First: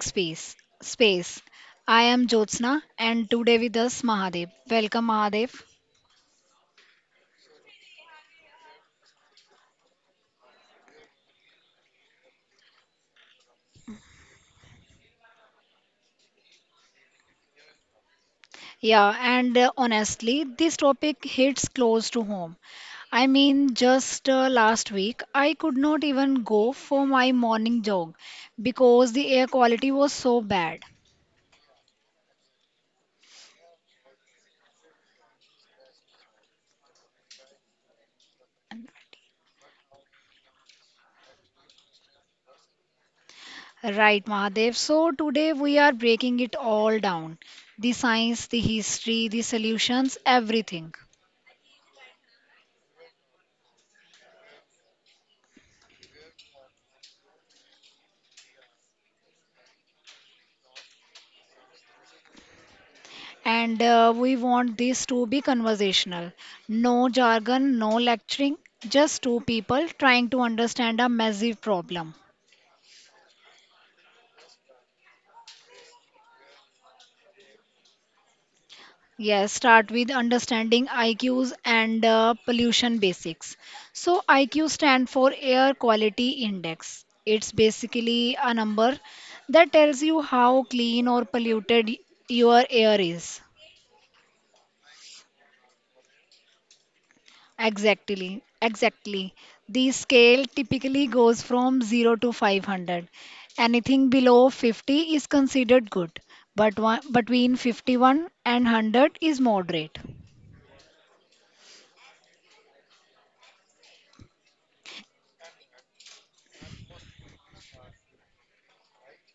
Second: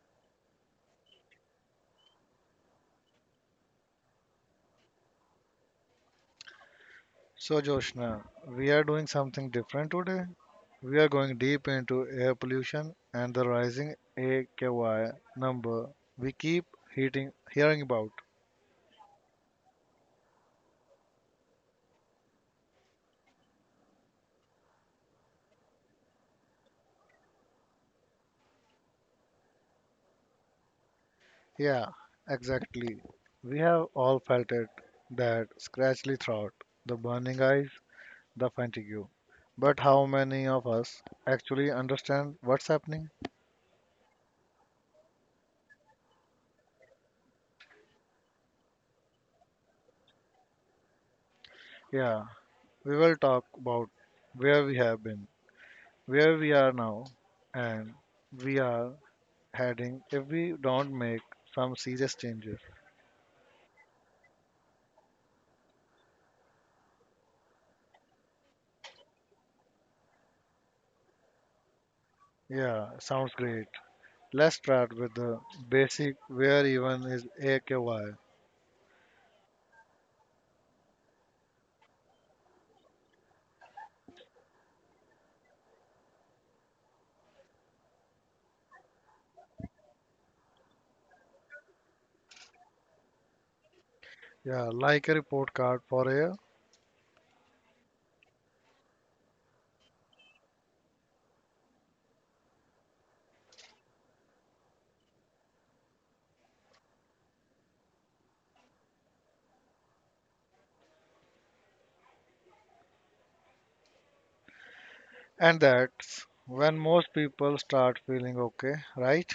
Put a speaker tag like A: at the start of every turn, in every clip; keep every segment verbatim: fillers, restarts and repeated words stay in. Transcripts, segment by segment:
A: Space. Space. I am Jyotsna and today with us Mahadev. Welcome Mahadev.
B: So, Joshna, we are doing something different today. We are going deep into air pollution and the rising A K Y number we keep heating, hearing about.
A: Yeah, and uh, honestly, this topic hits close to home. I mean, just uh, last week, I could not even go for my morning jog because the air quality was so bad.
B: Yeah, exactly. We have all felt it, that scratchy throat, the burning eyes, the fatigue. But how many of us actually understand what's happening?
A: Right, Mahadev. So today we are breaking it all down. The science, the history, the solutions, everything.
B: Yeah, we will talk about where we have been, where we are now, and we are heading if we don't make some serious changes.
A: And uh, we want this to be conversational. No jargon, no lecturing, just two people trying to understand a massive problem.
B: Yeah, sounds great. Let's start with the basic, where even is A K Y.
A: Yes, start with understanding I Qs and uh, pollution basics. So, I Q stand for Air Quality Index. It's basically a number that tells you how clean or polluted your air is.
B: Yeah, like a report card for a.
A: Exactly, exactly. The scale typically goes from zero to five hundred. Anything below fifty is considered good, but one, between fifty one and 100 is moderate.
B: And that's when most people start feeling okay, right?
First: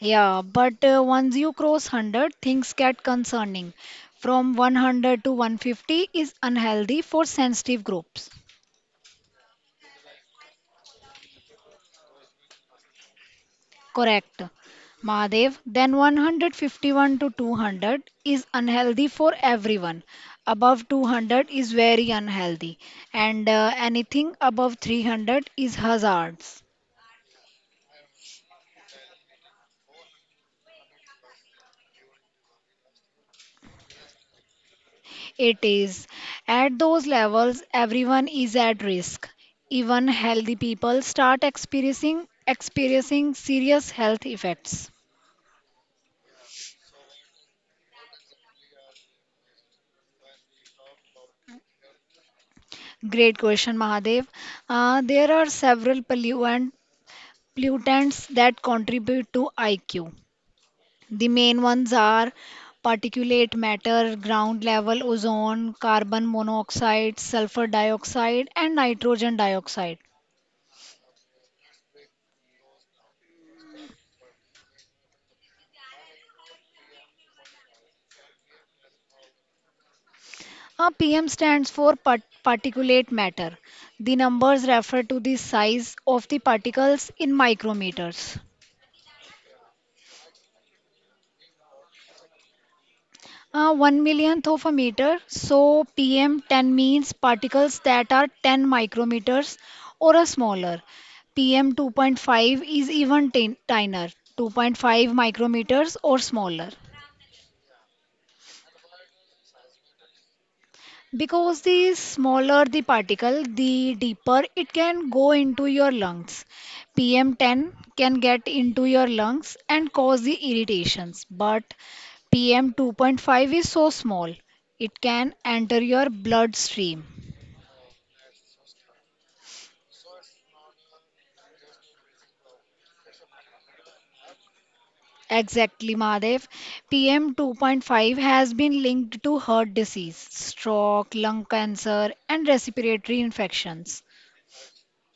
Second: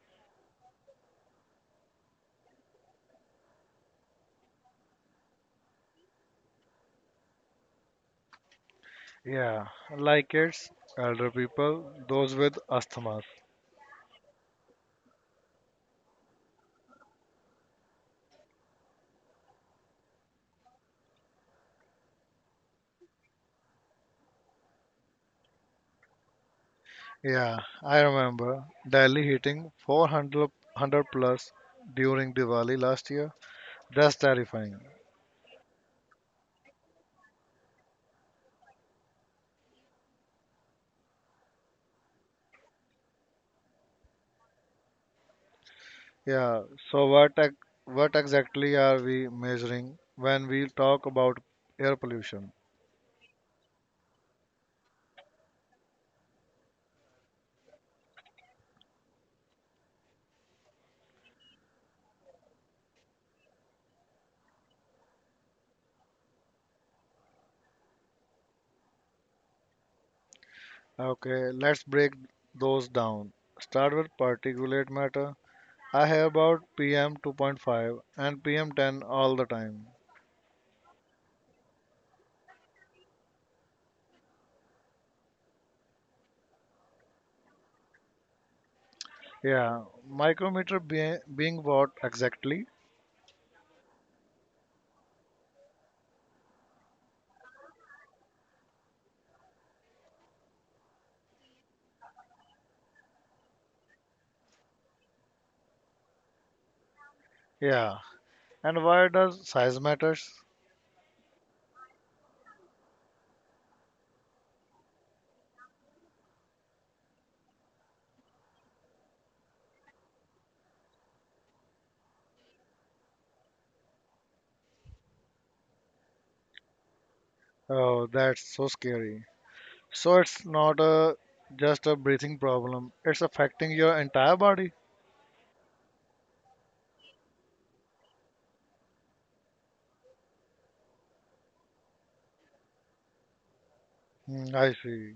A: Yeah, but uh, once you cross one hundred, things get concerning. From one hundred to one hundred fifty is unhealthy for sensitive groups.
B: Yeah, like it's elder people, those with asthma.
A: Correct. Mahadev, then one hundred fifty one to two hundred is unhealthy for everyone. Above two hundred is very unhealthy, and uh, anything above three hundred is hazards.
B: Yeah, I remember Delhi hitting 400 100 plus during Diwali last year. That's terrifying.
A: It is. At those levels, everyone is at risk. Even healthy people start experiencing experiencing serious health effects.
B: Yeah, so what ex- what exactly are we measuring when we talk about air pollution?
A: Great question, Mahadev. Uh, there are several polluant, pollutants that contribute to I Q. The main ones are particulate matter, ground level ozone, carbon monoxide, sulfur dioxide, and nitrogen dioxide.
B: Okay, let's break those down. Start with particulate matter. I hear about P M two point five and P M ten all the time.
A: A P M stands for part- particulate matter. The numbers refer to the size of the particles in micrometers.
B: Yeah, micrometer be- being what exactly?
A: Uh, one millionth of a meter. So P M ten means particles that are ten micrometers or a smaller. P M two point five is even tin- tinier, two point five micrometers or smaller.
B: Yeah, and why does size matters?
A: Because the smaller the particle, the deeper it can go into your lungs. P M ten can get into your lungs and cause the irritations, but P M two point five is so small, it can enter your bloodstream.
B: Oh, that's so scary. So it's not a just a breathing problem. It's affecting your entire body.
A: Exactly, Mahadev. P M two point five has been linked to heart disease, stroke, lung cancer, and respiratory infections
B: Hmm, I see.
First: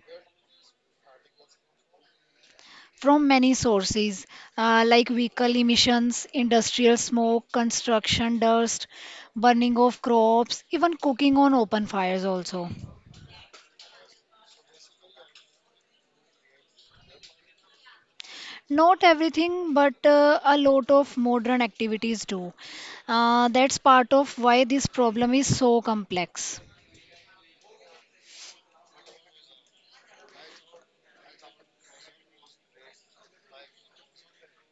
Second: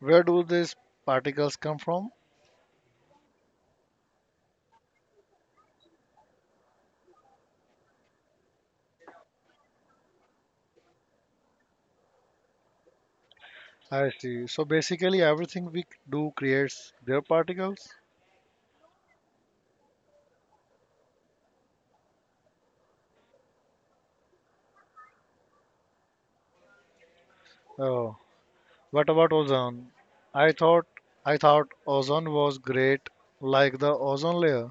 B: Where do these particles come from?
A: from many sources, uh, like vehicle emissions, industrial smoke, construction dust, burning of crops, even cooking on open fires also.
B: I see. So basically, everything we do creates their particles.
A: Not everything, but uh, a lot of modern activities do. Uh, that's part of why this problem is so complex.
B: Oh, what about ozone? I thought I thought ozone was great, like the ozone layer.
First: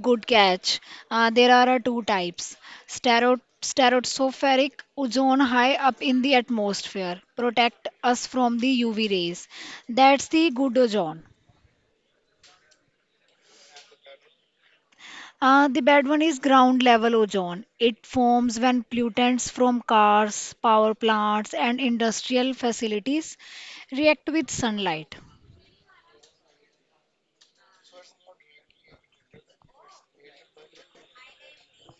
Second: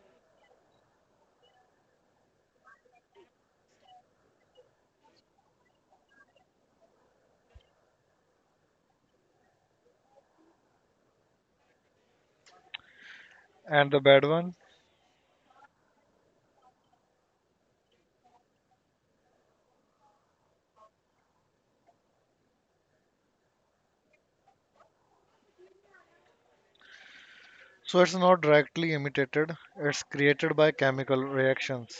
A: Good catch. Uh, there are uh, two types. Stero- Stratospheric ozone high up in the atmosphere protect us from the U V rays. That's the good ozone.
B: And the bad one?
A: Uh, the bad one is ground level ozone. It forms when pollutants from cars, power plants, and industrial facilities react with sunlight.
B: So it's not directly imitated; it's created by chemical reactions.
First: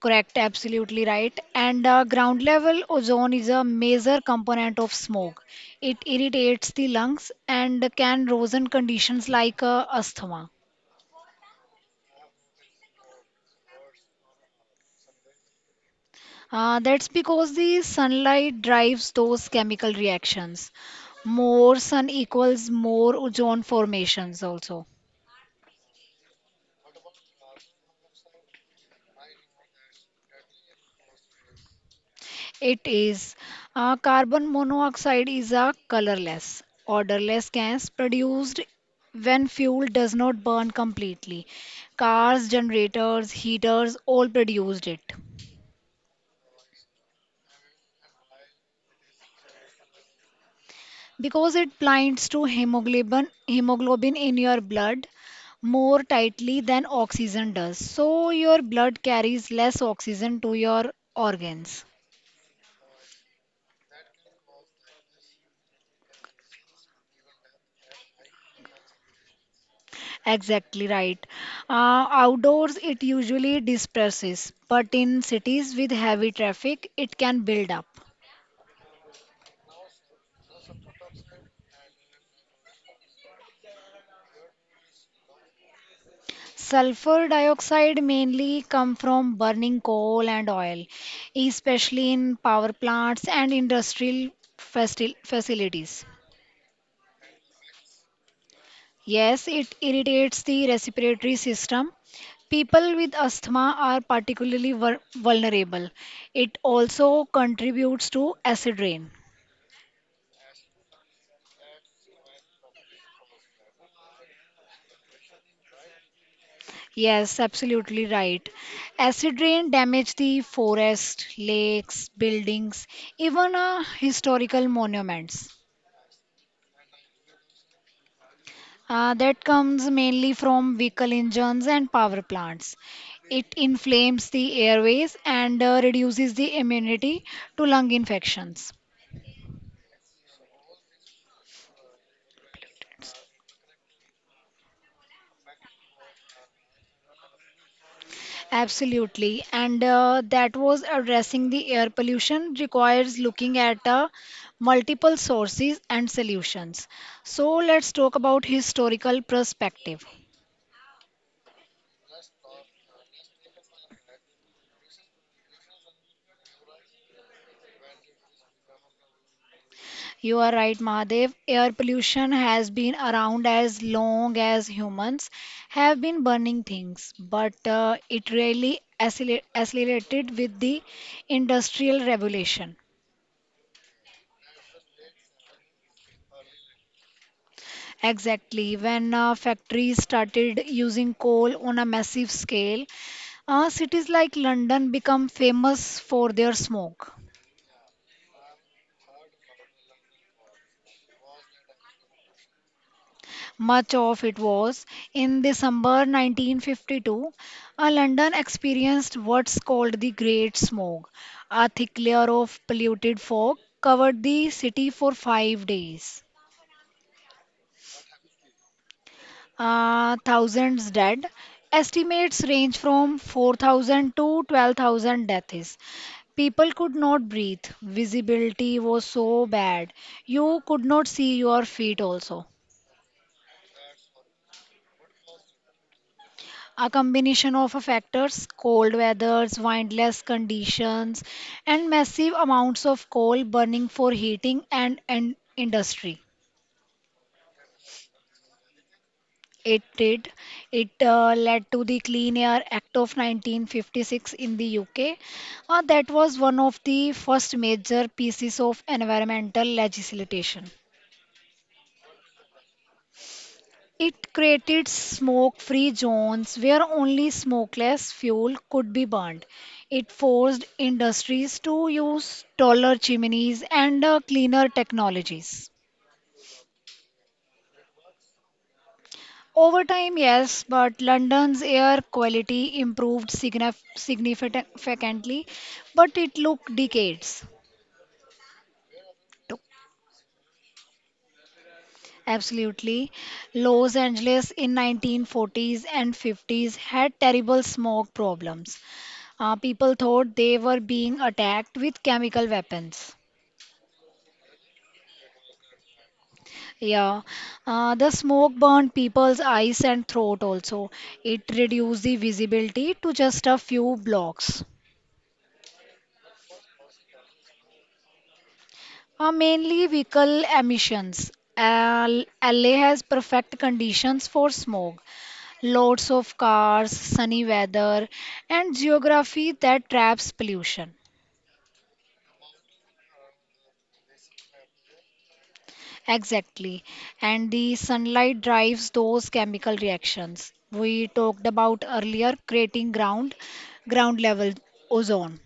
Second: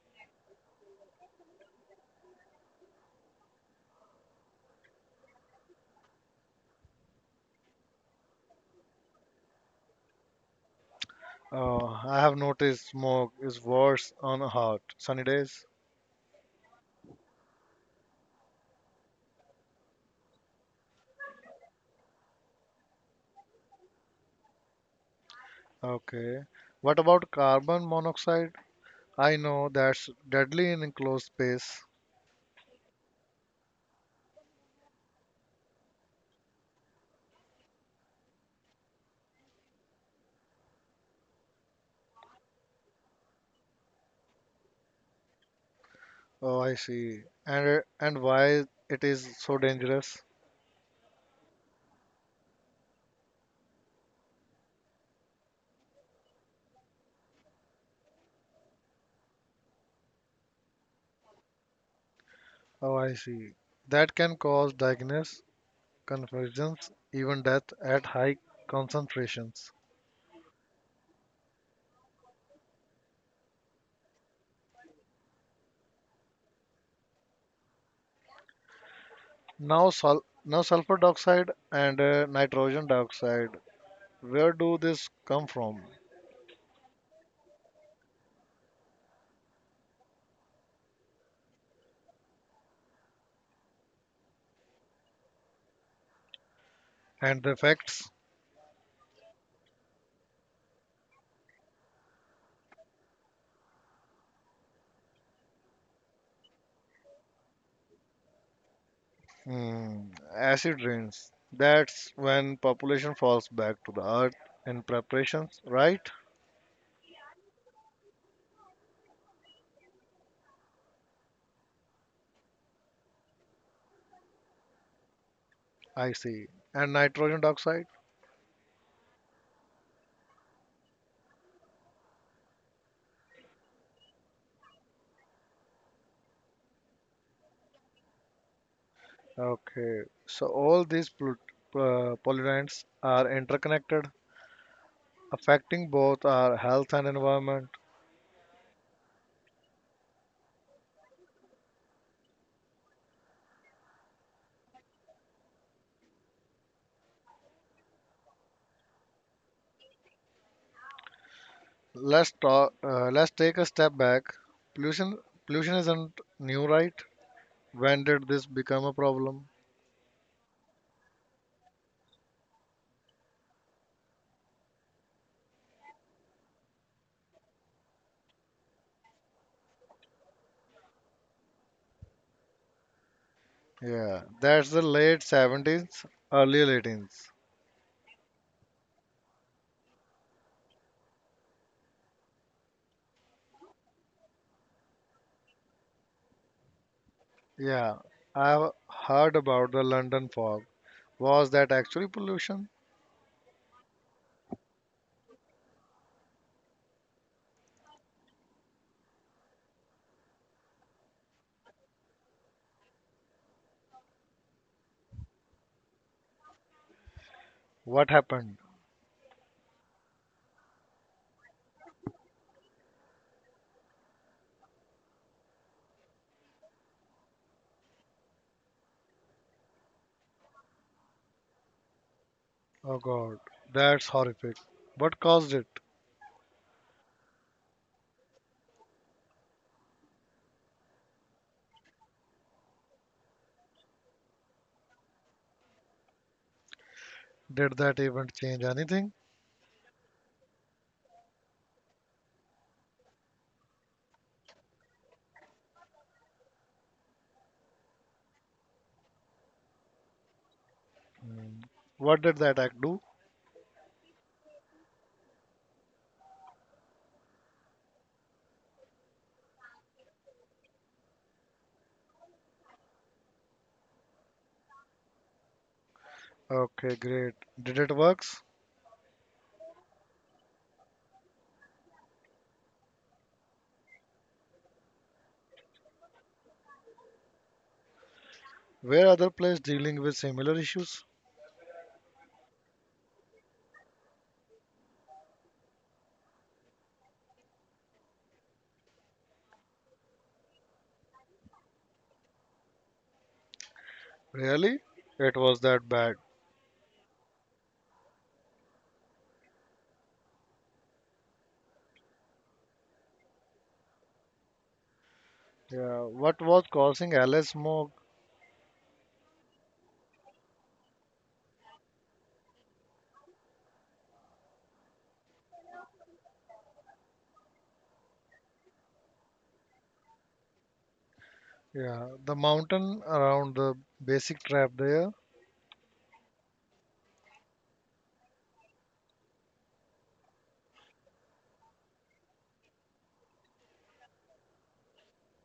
A: Correct, absolutely right. And uh, ground level ozone is a major component of smoke. It irritates the lungs and can worsen conditions like uh, asthma.
B: Oh. I have noticed smoke is worse on hot, sunny days.
A: Uh, that's because the sunlight drives those chemical reactions. More sun equals more ozone formations also.
B: Okay. What about carbon monoxide? I know that's deadly in enclosed space.
A: It is. Uh, carbon monoxide is a colorless, odorless gas produced when fuel does not burn completely. Cars, generators, heaters all produced it.
B: Oh, I see. And uh, and why it is so dangerous?
A: Because it binds to hemoglobin, hemoglobin in your blood more tightly than oxygen does. So your blood carries less oxygen to your organs.
B: Oh, I see. That can cause diagnosis, confusions, even death at high concentrations.
A: Exactly right. Uh, outdoors, it usually disperses, but in cities with heavy traffic, it can build up.
B: Now, sul now sulfur dioxide and uh, nitrogen dioxide. Where do this come from?
A: Sulfur dioxide mainly come from burning coal and oil, especially in power plants and industrial faci- facilities.
B: And the effects?
A: Yes, it irritates the respiratory system. People with asthma are particularly vul- vulnerable. It also contributes to acid rain.
B: Hmm, acid rains. That's when population falls back to the earth in preparations, right?
A: Yes, absolutely right. Acid rain damaged the forest, lakes, buildings, even uh, historical monuments.
B: I see. And nitrogen dioxide?
A: Uh, that comes mainly from vehicle engines and power plants. It inflames the airways and uh, reduces the immunity to lung infections.
B: Okay, so all these pol- uh, pollutants are interconnected, affecting both our health and environment.
A: Absolutely. And uh, that was addressing the air pollution requires looking at uh, multiple sources and solutions. So let's talk about historical perspective.
B: Let's talk. Uh, let's take a step back. Pollution, pollution isn't new, right? When did this become a problem?
A: You are right, Mahadev. Air pollution has been around as long as humans have been burning things, but uh, it really acceler- accelerated with the industrial revolution.
B: Yeah, that's the late seventies, early eighteens.
A: Exactly. When uh, factories started using coal on a massive scale, Uh, cities like London become famous for their smoke.
B: Yeah, I've heard about the London fog. Was that actually pollution?
A: Much of it was. In December nineteen fifty two, uh, London experienced what's called the Great Smoke. A thick layer of polluted fog covered the city for five days.
B: What happened?
A: Uh, thousands dead. Estimates range from four thousand to twelve thousand deaths. People could not breathe. Visibility was so bad. You could not see your feet also.
B: Oh God, that's horrific. What caused it?
A: A combination of factors, cold weathers, windless conditions, and massive amounts of coal burning for heating and, and industry.
B: Did that event change anything?
A: It did. It uh, led to the Clean Air Act of nineteen fifty six in the U K. Uh, that was one of the first major pieces of environmental legislation.
B: What did that act do?
A: It created smoke free zones where only smokeless fuel could be burned. It forced industries to use taller chimneys and uh, cleaner technologies.
B: Okay, great. Did it works?
A: Over time, yes, but London's air quality improved signif- significantly, but it took decades.
B: Were other players
A: Took-
B: dealing with similar issues?
A: Absolutely. Los Angeles in nineteen forties and fifties had terrible smoke problems. Uh, people thought they were being attacked with chemical weapons.
B: Really? It was that bad.
A: Yeah, uh, the smoke burned people's eyes and throat also. It reduced the visibility to just a few blocks.
B: Yeah. What was causing Alice smoke?
A: Uh, mainly vehicle emissions. Al- L A has perfect conditions for smog, lots of cars, sunny weather, and geography that traps pollution.
B: Yeah. The mountain around the basic trap there.
A: Exactly. And the sunlight drives those chemical reactions we talked about earlier, creating ground ground level ozone.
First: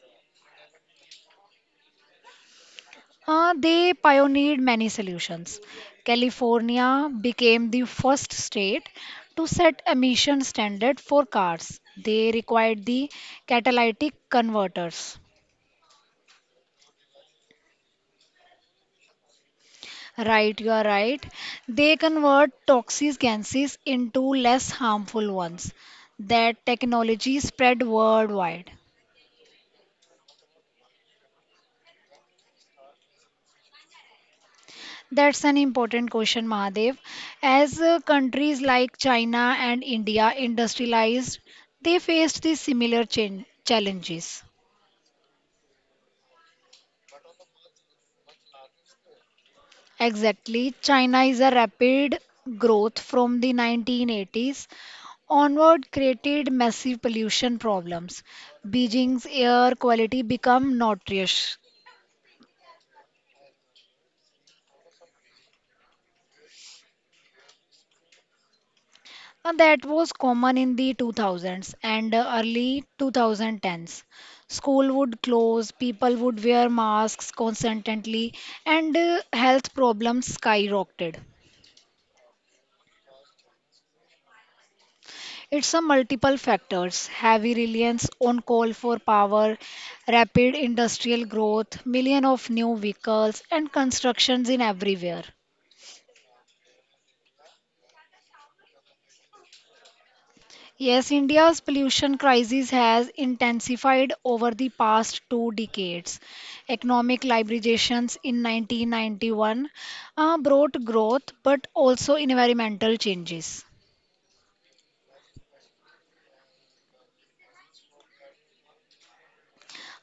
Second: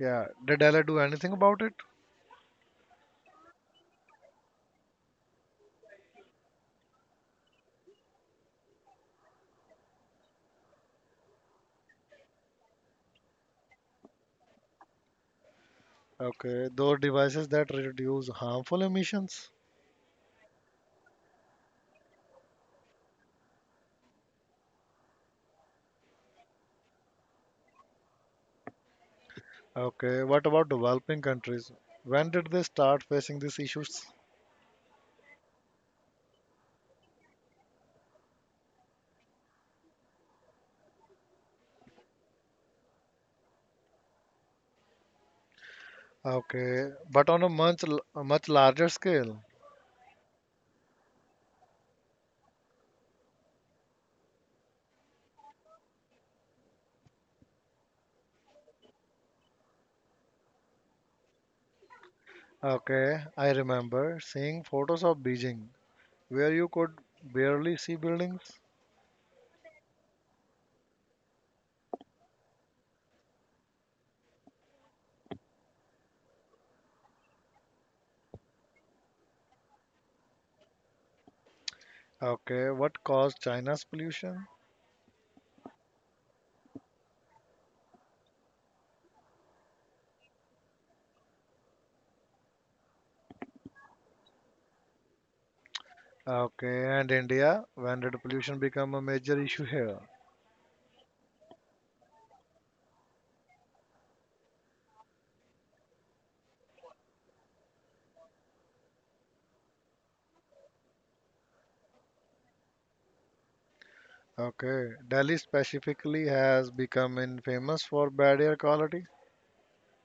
B: Yeah. Did Alice do anything about it?
A: Uh, they pioneered many solutions. California became the first state to set emission standard for cars. They required the catalytic converters.
B: Okay. Those devices that reduce harmful emissions.
A: Right, you are right. They convert toxic gases into less harmful ones. That technology spread worldwide.
B: Okay. What about developing countries? When did they start facing these issues?
A: That's an important question, Mahadev. As uh, countries like China and India industrialized, they faced the similar chan- challenges.
B: Okay. But on a much l- a much larger scale.
A: Exactly, China is a rapid growth from the nineteen eighties onward created massive pollution problems. Beijing's air quality became notorious.
B: Okay, I remember seeing photos of Beijing where you could barely see buildings.
A: Uh, That was common in the two thousands and uh, early twenty tens. School would close, people would wear masks constantly, and uh, health problems skyrocketed.
B: Okay, what caused China's pollution?
A: It's a multiple factors, heavy reliance on coal for power, rapid industrial growth, million of new vehicles, and constructions in everywhere.
B: Okay, and India, when did pollution become a major issue here?
A: Yes, India's pollution crisis has intensified over the past two decades. Economic liberalizations in nineteen ninety one uh, brought growth but also environmental changes.
B: Okay, Delhi specifically has become infamous for bad air quality.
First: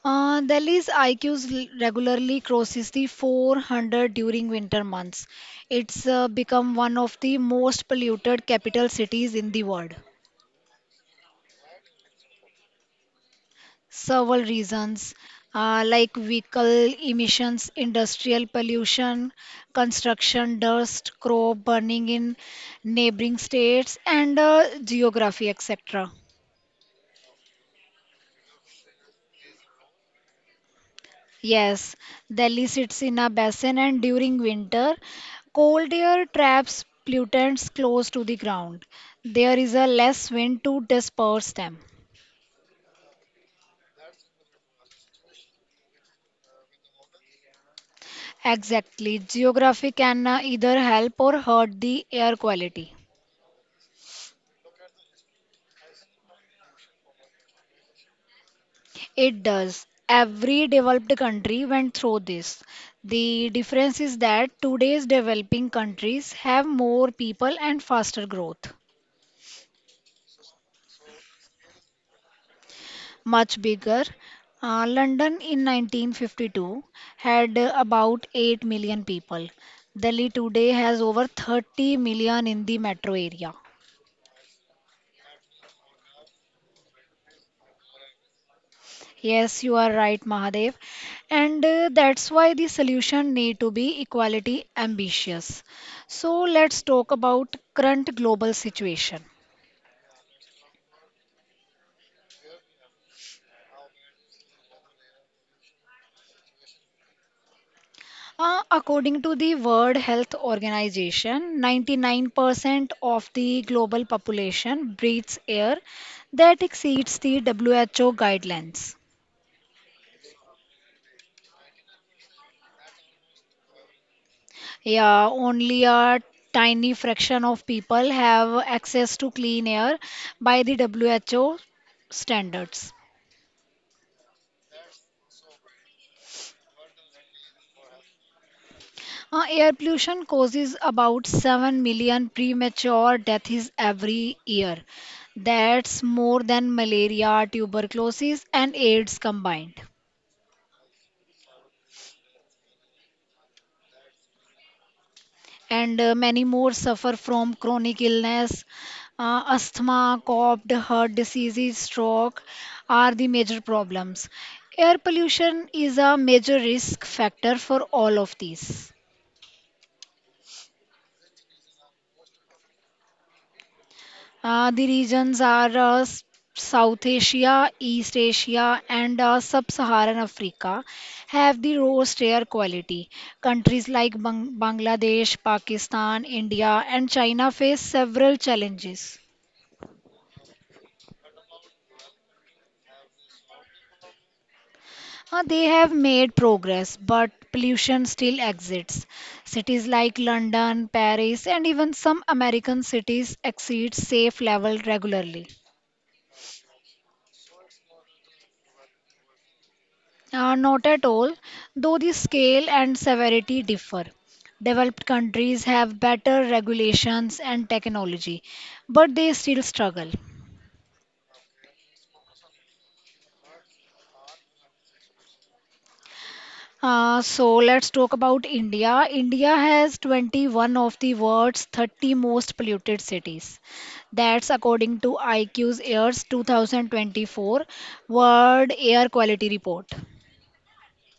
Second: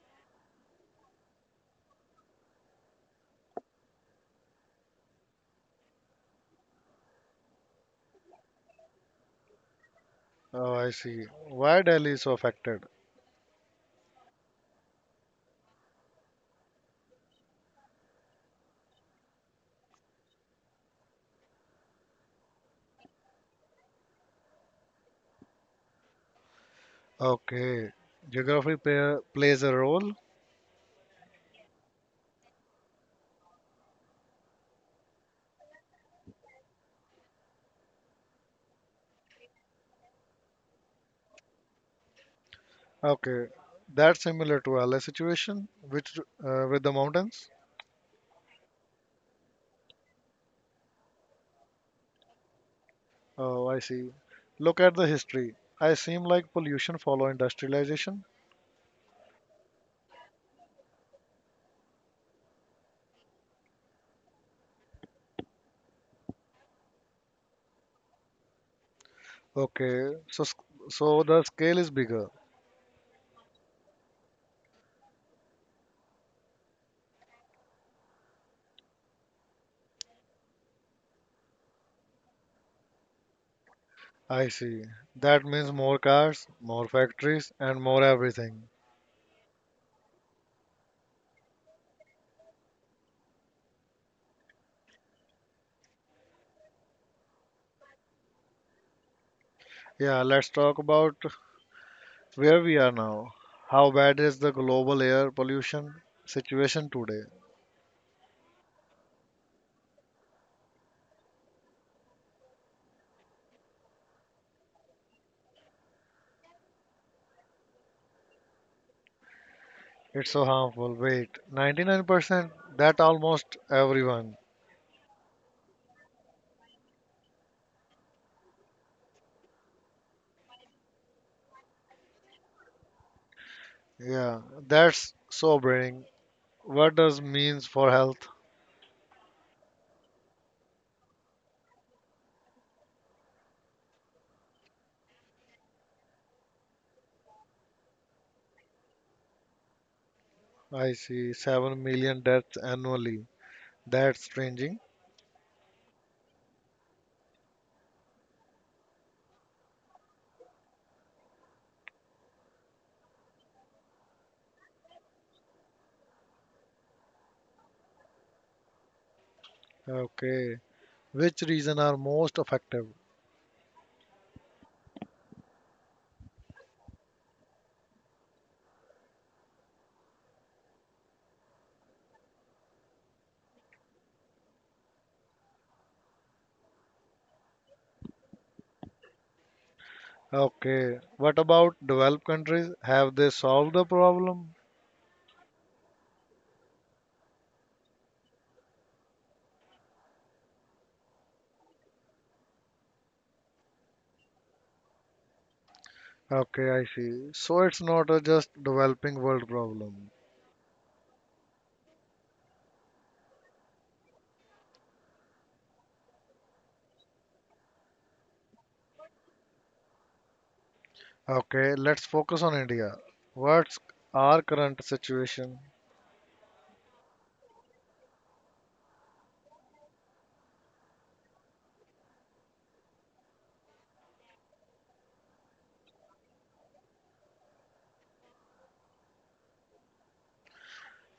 A: Uh, Delhi's I Qs l- regularly crosses the four hundred during winter months. It's uh, become one of the most polluted capital cities in the world.
B: Oh, I see. Why Delhi is so affected?
A: Several reasons, uh, like vehicle emissions, industrial pollution, construction dust, crop burning in neighboring states, and uh, geography, et cetera.
B: Okay, geography play, plays a role.
A: Yes, Delhi sits in a basin, and during winter, cold air traps pollutants close to the ground. There is a less wind to disperse them.
B: Okay, that's similar to L A situation, which uh, with the mountains.
A: Exactly, geography can uh, either help or hurt the air quality.
B: Oh, I see. Look at the history. I seem like pollution follow industrialization.
A: It does. Every developed country went through this. The difference is that today's developing countries have more people and faster growth.
B: Okay, so sc- so the scale is bigger.
A: Much bigger. Uh, London in nineteen fifty two had uh, about eight million people. Delhi today has over thirty million in the metro area.
B: I see. That means more cars, more factories, and more everything.
A: Yes, you are right, Mahadev. And uh, that's why the solution need to be equality ambitious. So let's talk about current global situation.
B: Yeah, let's talk about where we are now. How bad is the global air pollution situation today?
A: Uh, according to the World Health Organization, ninety nine percent of the global population breathes air that exceeds the W H O guidelines.
B: It's so harmful. Wait, ninety-nine percent? That almost everyone.
A: Yeah, only a tiny fraction of people have access to clean air by the W H O standards.
B: Yeah, that's sobering. What does means for health?
A: Uh, air pollution causes about seven million premature deaths every year. That's more than malaria, tuberculosis, and AIDS combined.
B: I see, seven million deaths annually. That's strange.
A: And uh, many more suffer from chronic illness. Uh, asthma, cough, heart diseases, stroke are the major problems. Air pollution is a major risk factor for all of these.
B: Okay. Which region are most affected?
A: Uh, the regions are uh, S- South Asia, East Asia, and uh, Sub-Saharan Africa have the lowest air quality. Countries like Bang- Bangladesh, Pakistan, India, and China face several challenges.
B: Okay. What about developed countries? Have they solved the problem?
A: Uh, they have made progress, but pollution still exists. Cities like London, Paris, and even some American cities exceed safe level regularly.
B: Okay, I see. So it's not a just developing world problem.
A: Uh, not at all, though the scale and severity differ. Developed countries have better regulations and technology, but they still struggle.
B: Okay, let's focus on India. What's our current situation?
A: Uh, so let's talk about India. India has twenty one of the world's thirty most polluted cities. That's according to I Q's Airs two thousand twenty four World Air Quality Report.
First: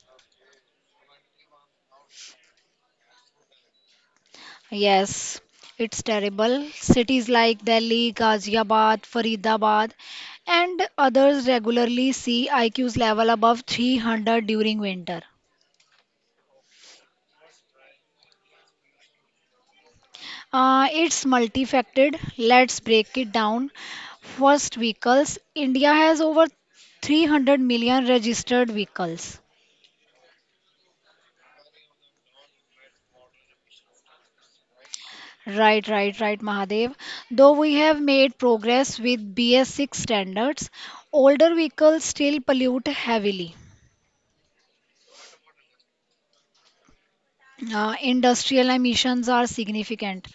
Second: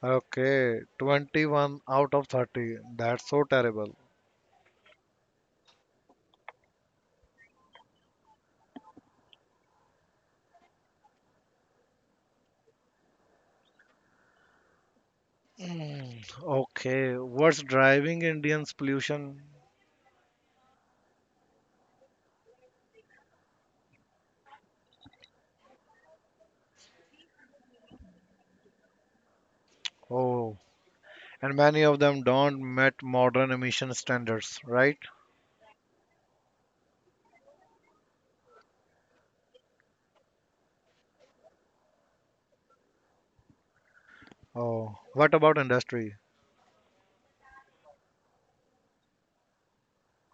B: Okay, twenty-one out of thirty. That's so terrible.
A: Yes, it's terrible. Cities like Delhi, Ghaziabad, Faridabad, and others regularly see I Q's level above three hundred during winter.
B: Mm. Okay, what's driving Indians' pollution?
A: Uh, it's multifaceted. Let's break it down. First, vehicles. India has over three hundred million registered vehicles.
B: Oh, and many of them don't meet modern emission standards, right?
A: Right, right, right, Mahadev. Though we have made progress with B S six standards, older vehicles still pollute heavily.
B: Oh, what about industry?
A: Uh, industrial emissions are significant.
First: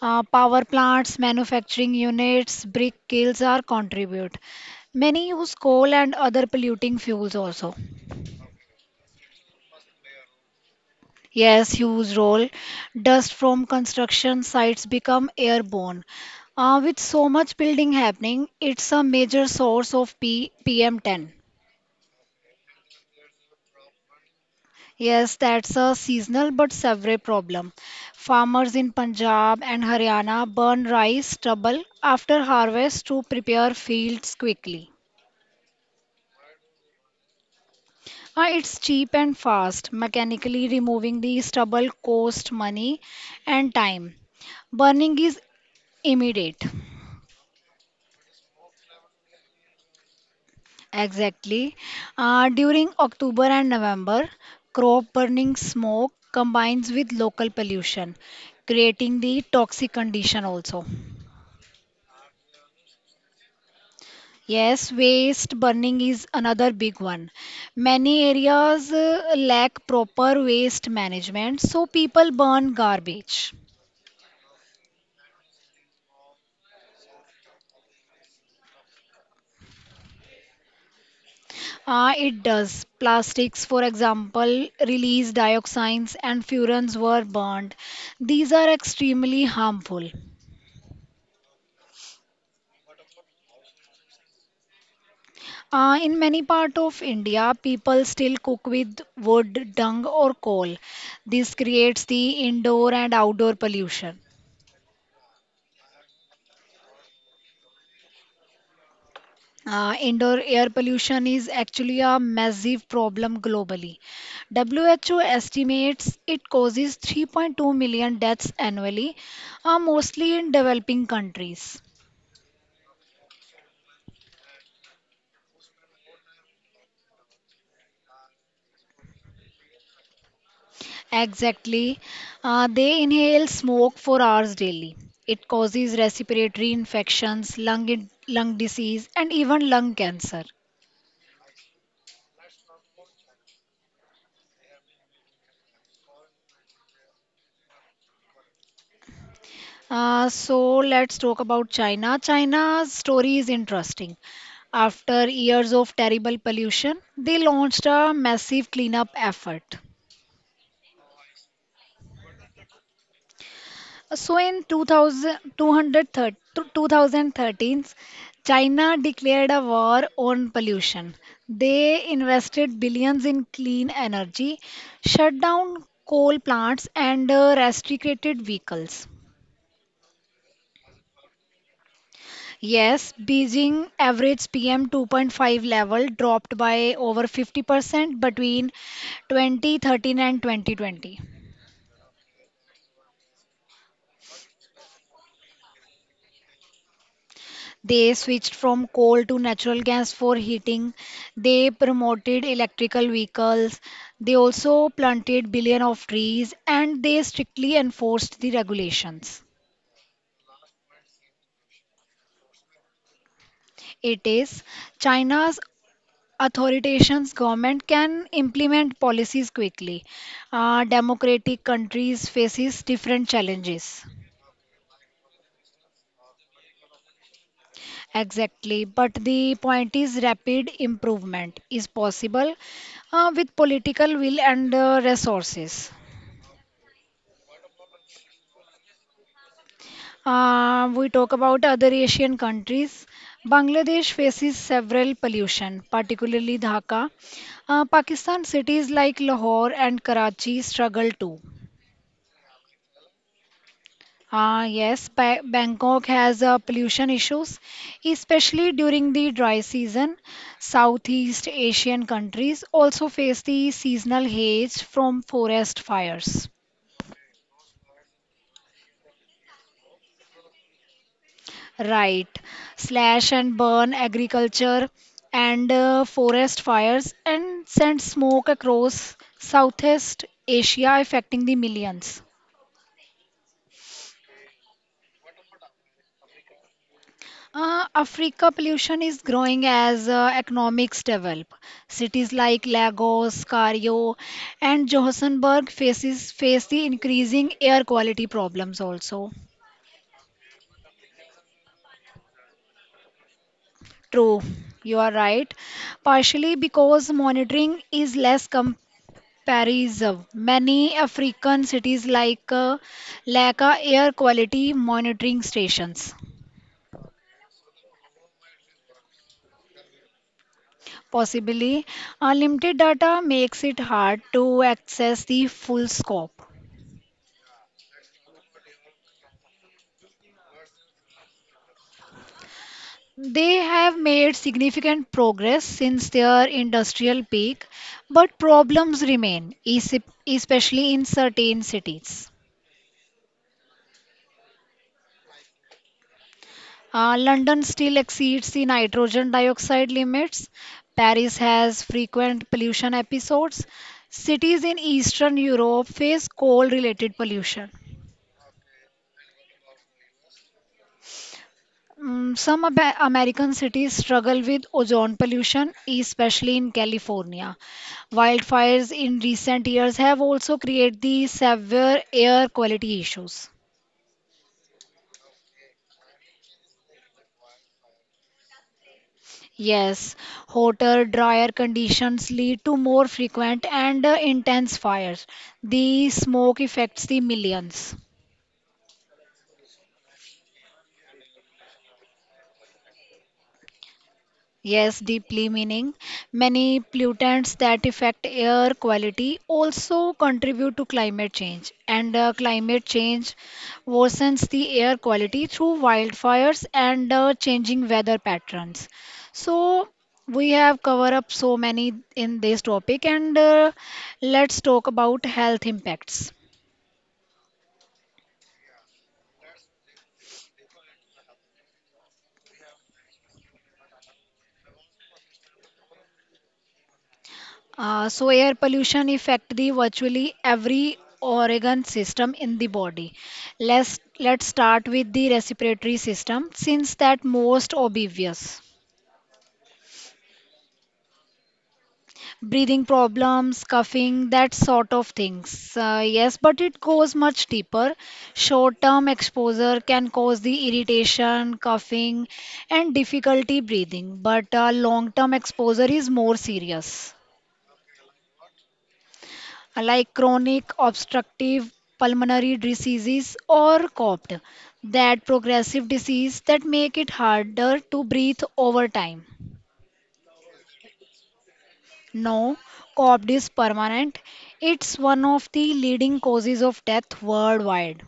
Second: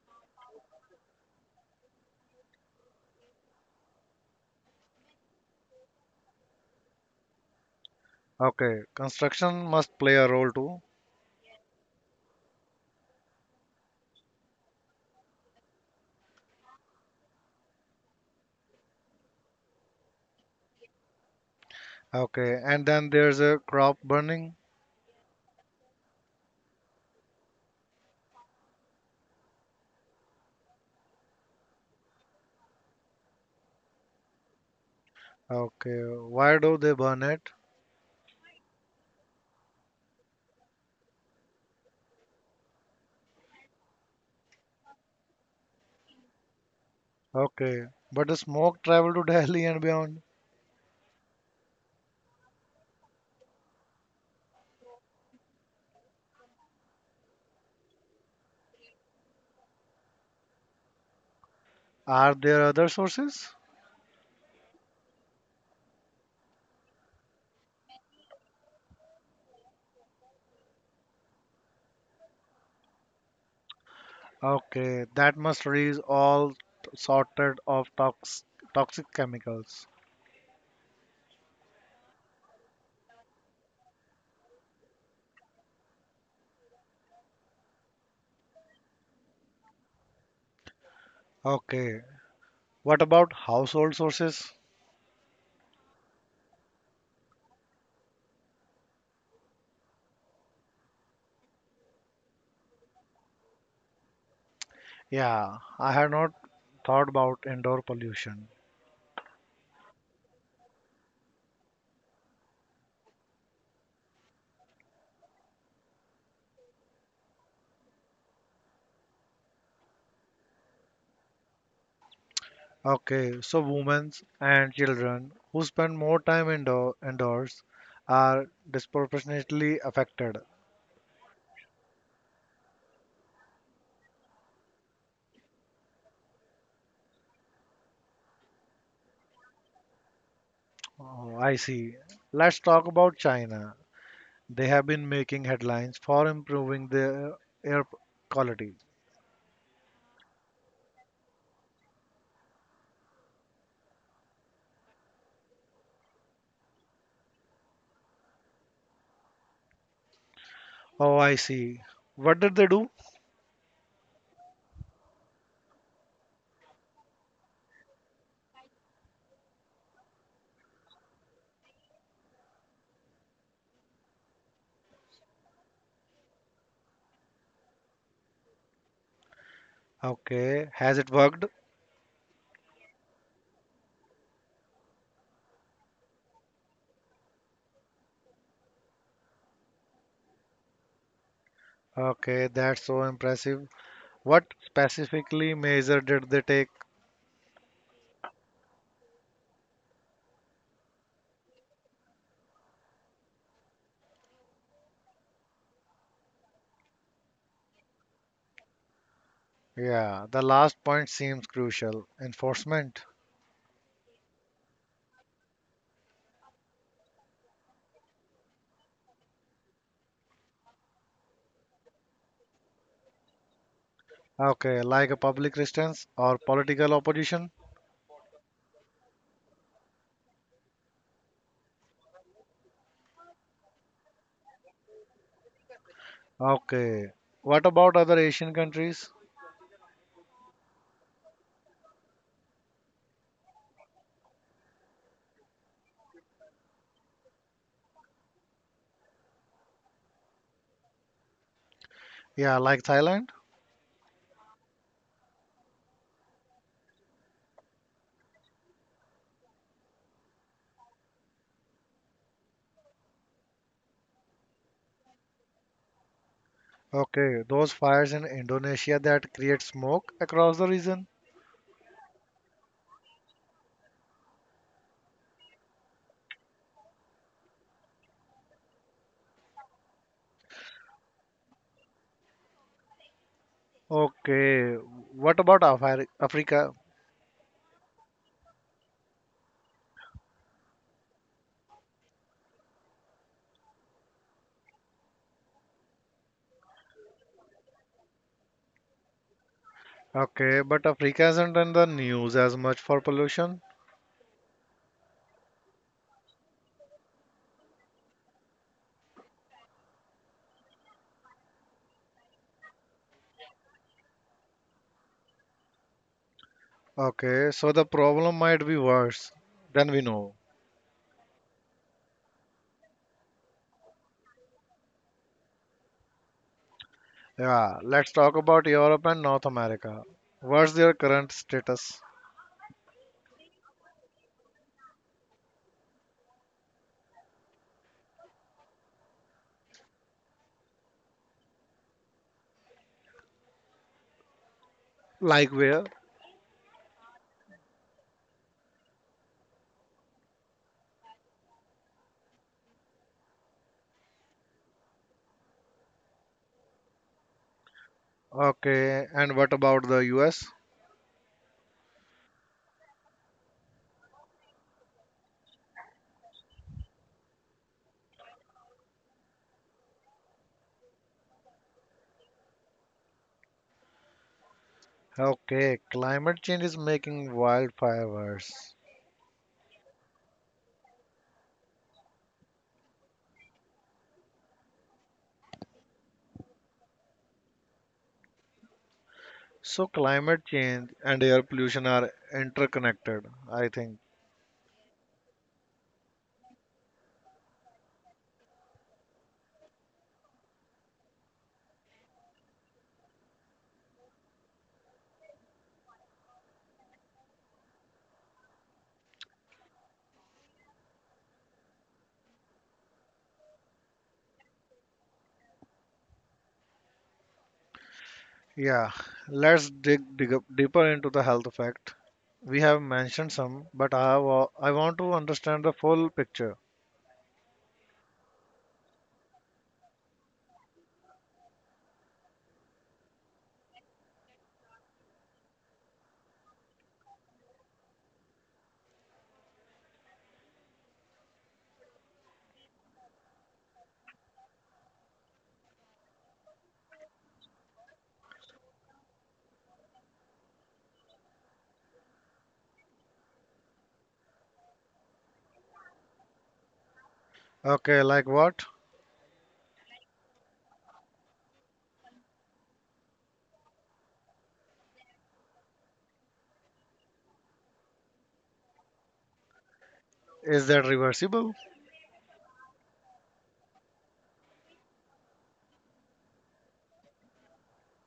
A: Uh, power plants, manufacturing units, brick kilns are contribute. Many use coal and other polluting fuels also.
B: Okay, construction must play a role too.
A: Yes, huge role. Dust from construction sites become airborne. Uh, with so much building happening, it's a major source of P PM10.
B: Okay, and then there's a crop burning.
A: Yes, that's a seasonal but severe problem. Farmers in Punjab and Haryana burn rice stubble after harvest to prepare fields quickly.
B: Okay, why do they burn it?
A: Uh, it's cheap and fast. Mechanically removing the stubble costs money and time. Burning is immediate.
B: Okay, but the smoke travel to Delhi and beyond.
A: Exactly. Uh, during October and November, crop burning smoke combines with local pollution, creating the toxic condition also.
B: Are there other sources?
A: Yes, waste burning is another big one. Many areas uh, lack proper waste management, so people burn garbage.
B: Okay, that must release all sorted of tox- toxic chemicals.
A: Uh, it does. Plastics, for example, release dioxins and furans were burned. These are extremely harmful.
B: Okay, what about household sources?
A: Uh, in many parts of India, people still cook with wood, dung, or coal. This creates the indoor and outdoor pollution.
B: Yeah, I have not thought about indoor pollution.
A: Uh, indoor air pollution is actually a massive problem globally. W H O estimates it causes three point two million deaths annually, uh, mostly in developing countries.
B: Okay, so women and children who spend more time indoor, indoors are disproportionately affected.
A: Exactly. Uh, they inhale smoke for hours daily. It causes respiratory infections, lung, in- lung disease, and even lung cancer.
B: Oh, I see. Let's talk about China. They have been making headlines for improving their air quality.
A: Uh, so let's talk about China. China's story is interesting. After years of terrible pollution, they launched a massive cleanup effort.
B: Oh, I see. What did they do?
A: So in two thousand, twenty thirteen, China declared a war on pollution. They invested billions in clean energy, shut down coal plants, and uh, restricted vehicles.
B: Okay, has it worked?
A: Yes, Beijing average P M two point five level dropped by over fifty percent between twenty thirteen and twenty twenty.
B: Okay, that's so impressive. What specifically measure did they take?
A: They switched from coal to natural gas for heating. They promoted electrical vehicles. They also planted billion of trees and they strictly enforced the regulations.
B: Yeah, the last point seems crucial. Enforcement.
A: It is China's authoritations government can implement policies quickly, uh, democratic countries faces different challenges.
B: Okay, like a public resistance or political opposition.
A: Exactly, but the point is rapid improvement is possible uh, with political will and uh, resources.
B: Okay. What about other Asian countries?
A: Uh, we talk about other Asian countries. Bangladesh faces several pollution, particularly Dhaka. uh, Pakistan cities like Lahore and Karachi struggle too.
B: Yeah, like Thailand.
A: Ah, yes, ba Bangkok has uh, pollution issues, especially during the dry season. Southeast Asian countries also face the seasonal haze from forest fires.
B: Okay, those fires in Indonesia that create smoke across the region.
A: Right, slash and burn agriculture and uh, forest fires and send smoke across Southeast Asia, affecting the millions.
B: Okay, what about Afri- Africa?
A: Uh, Africa pollution is growing as uh, economics develop. Cities like Lagos, Cairo, and Johannesburg faces face the increasing air quality problems also.
B: Okay, but Africa isn't in the news as much for pollution.
A: True, you are right. Partially because monitoring is less comparison. Many African cities like uh, lack a air quality monitoring stations.
B: Okay, so the problem might be worse than we know.
A: Possibly, uh, limited data makes it hard to access the full scope.
B: Yeah, let's talk about Europe and North America. What's their current status?
A: They have made significant progress since their industrial peak, but problems remain, esi- especially in certain cities.
B: Like where?
A: Uh, London still exceeds the nitrogen dioxide limits. Paris has frequent pollution episodes. Cities in Eastern Europe face coal related pollution.
B: Okay, and what about the U S?
A: Mm, some Ab- American cities struggle with ozone pollution, especially in California. Wildfires in recent years have also created the severe air quality issues.
B: Okay, climate change is making wildfire worse.
A: Yes, hotter, drier conditions lead to more frequent and uh, intense fires. The smoke affects the millions.
B: So, climate change and air pollution are interconnected, I think.
A: Yes, deeply meaning. Many pollutants that affect air quality also contribute to climate change, and uh, climate change worsens the air quality through wildfires and uh, changing weather patterns. So, we have covered up so many in this topic, and uh, let's talk about health impacts.
B: Yeah, let's dig, dig up deeper into the health effect. We have mentioned some, but I, wa- I want to understand the full picture.
A: Uh, so air pollution affect the virtually every organ system in the body. Let's let's start with the respiratory system since that most obvious. Breathing problems, coughing, that sort of things. Uh, yes, but it goes much deeper. Short-term exposure can cause the irritation, coughing, and difficulty breathing. But uh, long-term exposure is more serious.
B: Okay, like what?
A: Like chronic obstructive pulmonary diseases or C O P D, that progressive disease that make it harder to breathe over time.
B: Is that reversible?
A: No, C O P D is permanent. It's one of the leading causes of death worldwide.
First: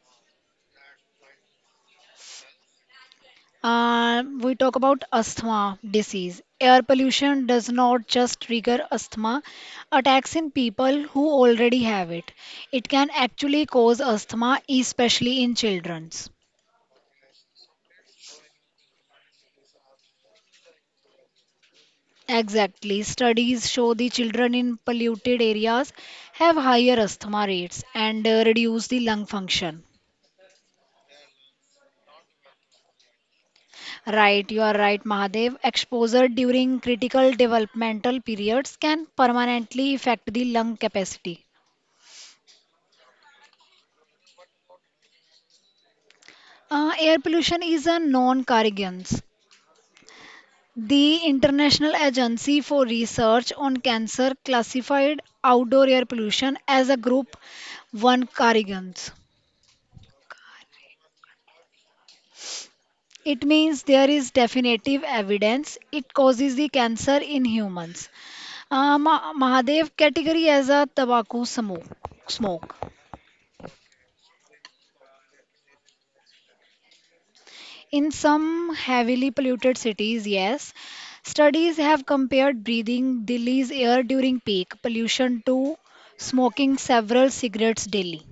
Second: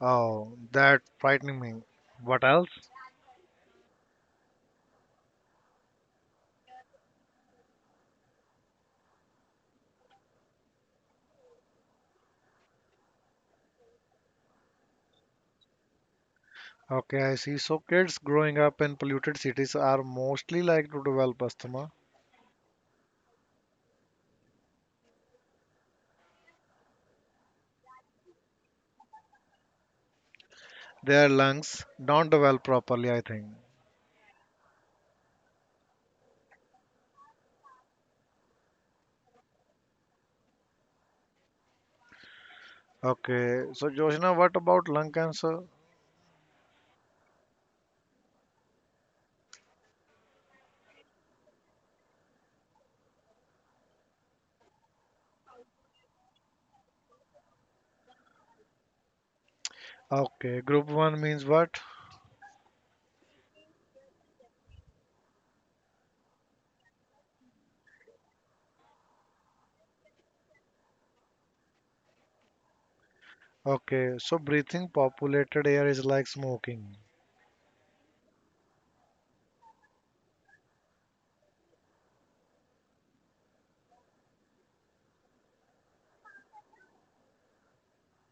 B: Oh, that frightening me. What else?
A: Uh, we talk about asthma disease. Air pollution does not just trigger asthma attacks in people who already have it. It can actually cause asthma, especially in children.
B: Okay, I see. So kids growing up in polluted cities are mostly likely to develop asthma.
A: Exactly. Studies show the children in polluted areas have higher asthma rates and uh, reduce the lung function.
B: Their lungs don't develop properly, I think.
A: Right, you are right, Mahadev. Exposure during critical developmental periods can permanently affect the lung capacity.
B: Okay, so Joshna, what about lung cancer?
A: Uh, air pollution is a non carcinogen. The International Agency for Research on Cancer classified outdoor air pollution as a group one carcinogen.
B: Okay, group one means what?
A: It means there is definitive evidence it causes the cancer in humans. Uh, Ma- Mahadev category as a tobacco smoke. Smoke.
B: Okay, so breathing populated air is like smoking.
A: In some heavily polluted cities, yes, studies have compared breathing Delhi's air during peak pollution to smoking several cigarettes daily.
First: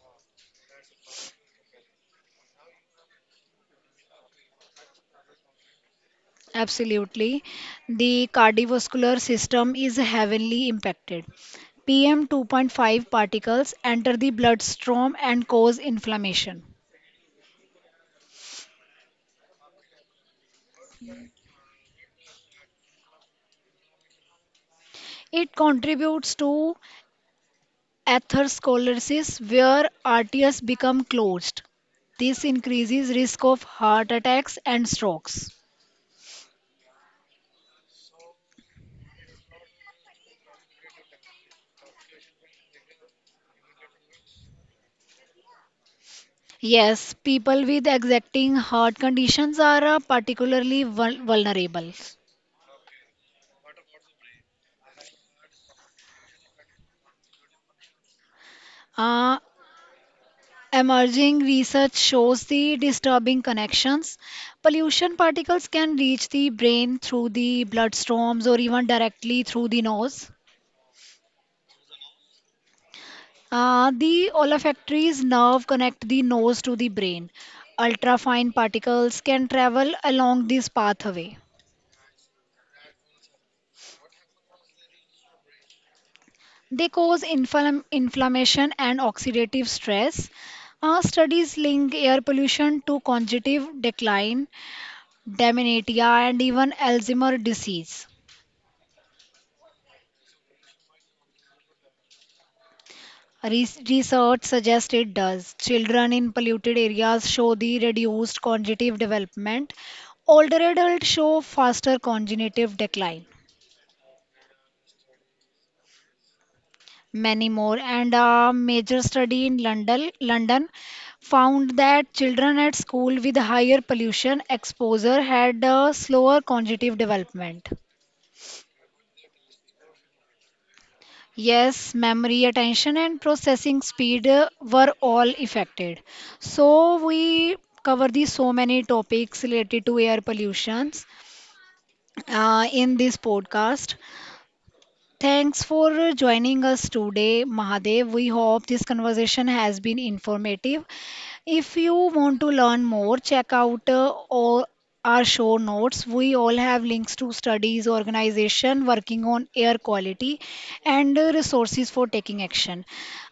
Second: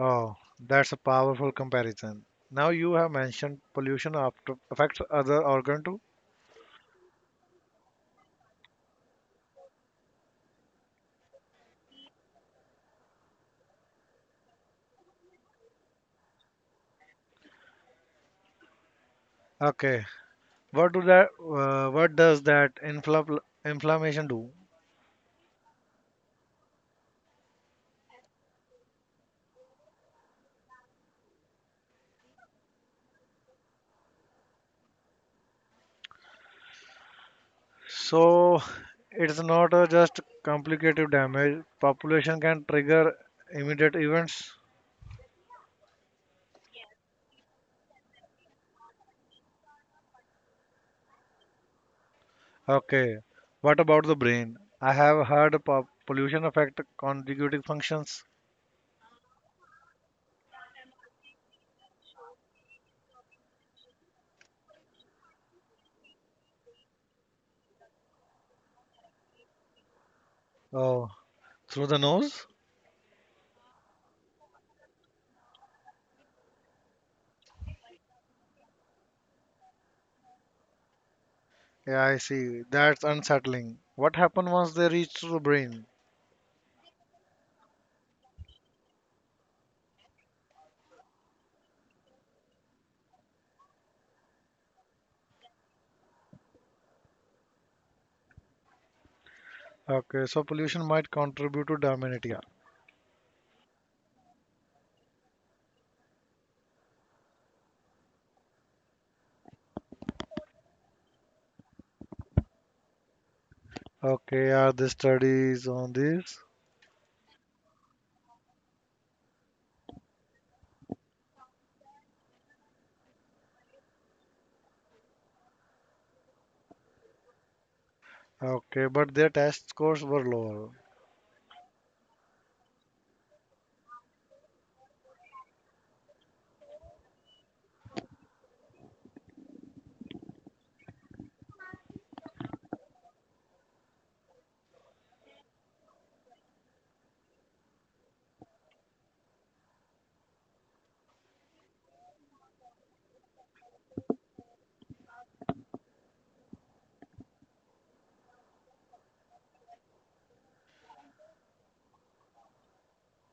B: Oh, that's a powerful comparison. Now you have mentioned pollution after affects other organ too.
A: Absolutely. The cardiovascular system is heavily impacted. P M two point five particles enter the bloodstream and cause inflammation.
B: Okay, what do that? Uh, what does that infl- inflammation do?
A: It contributes to atherosclerosis, where arteries become closed. This increases risk of heart attacks and strokes.
B: So it's not a just complicative damage. Population can trigger immediate events.
A: Yes, people with exacting heart conditions are uh, particularly vul- vulnerable.
B: Okay. What about the brain? I have heard po- pollution affect consecutive functions.
A: Uh, Emerging research shows the disturbing connections. Pollution particles can reach the brain through the bloodstreams or even directly through the nose.
B: Oh, through the nose?
A: Uh, the olfactory nerve connect the nose to the brain. Ultrafine particles can travel along this pathway.
B: Yeah, I see. That's unsettling. What happens once they reach to the brain?
A: They cause inflam- inflammation and oxidative stress. Uh, studies link air pollution to cognitive decline, dementia, and even Alzheimer's disease.
B: Okay, so pollution might contribute to dementia.
A: Re- Research suggests it does. Children in polluted areas show the reduced cognitive development. Older adults show faster cognitive decline.
B: Okay, are there studies on this?
A: Many more. And a major study in London, London found that children at school with higher pollution exposure had a slower cognitive development.
B: Okay, but their test scores were lower.
A: Yes, memory, attention, and processing speed uh, were all affected. So we cover the so many topics related to air pollutions uh, in this podcast. Thanks for uh, joining us today, Mahadev. We hope this conversation has been informative. If you want to learn more, check out uh, all our show notes. We all have links to studies, organization working on air quality, and uh, resources for taking action.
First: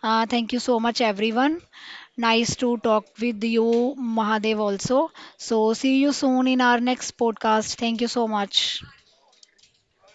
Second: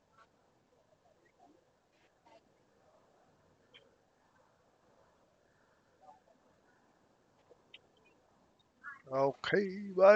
A: Uh, thank you so much, everyone. Nice to talk with you, Mahadev, also. So, see you soon in our next podcast. Thank you so much.
B: Okay, bye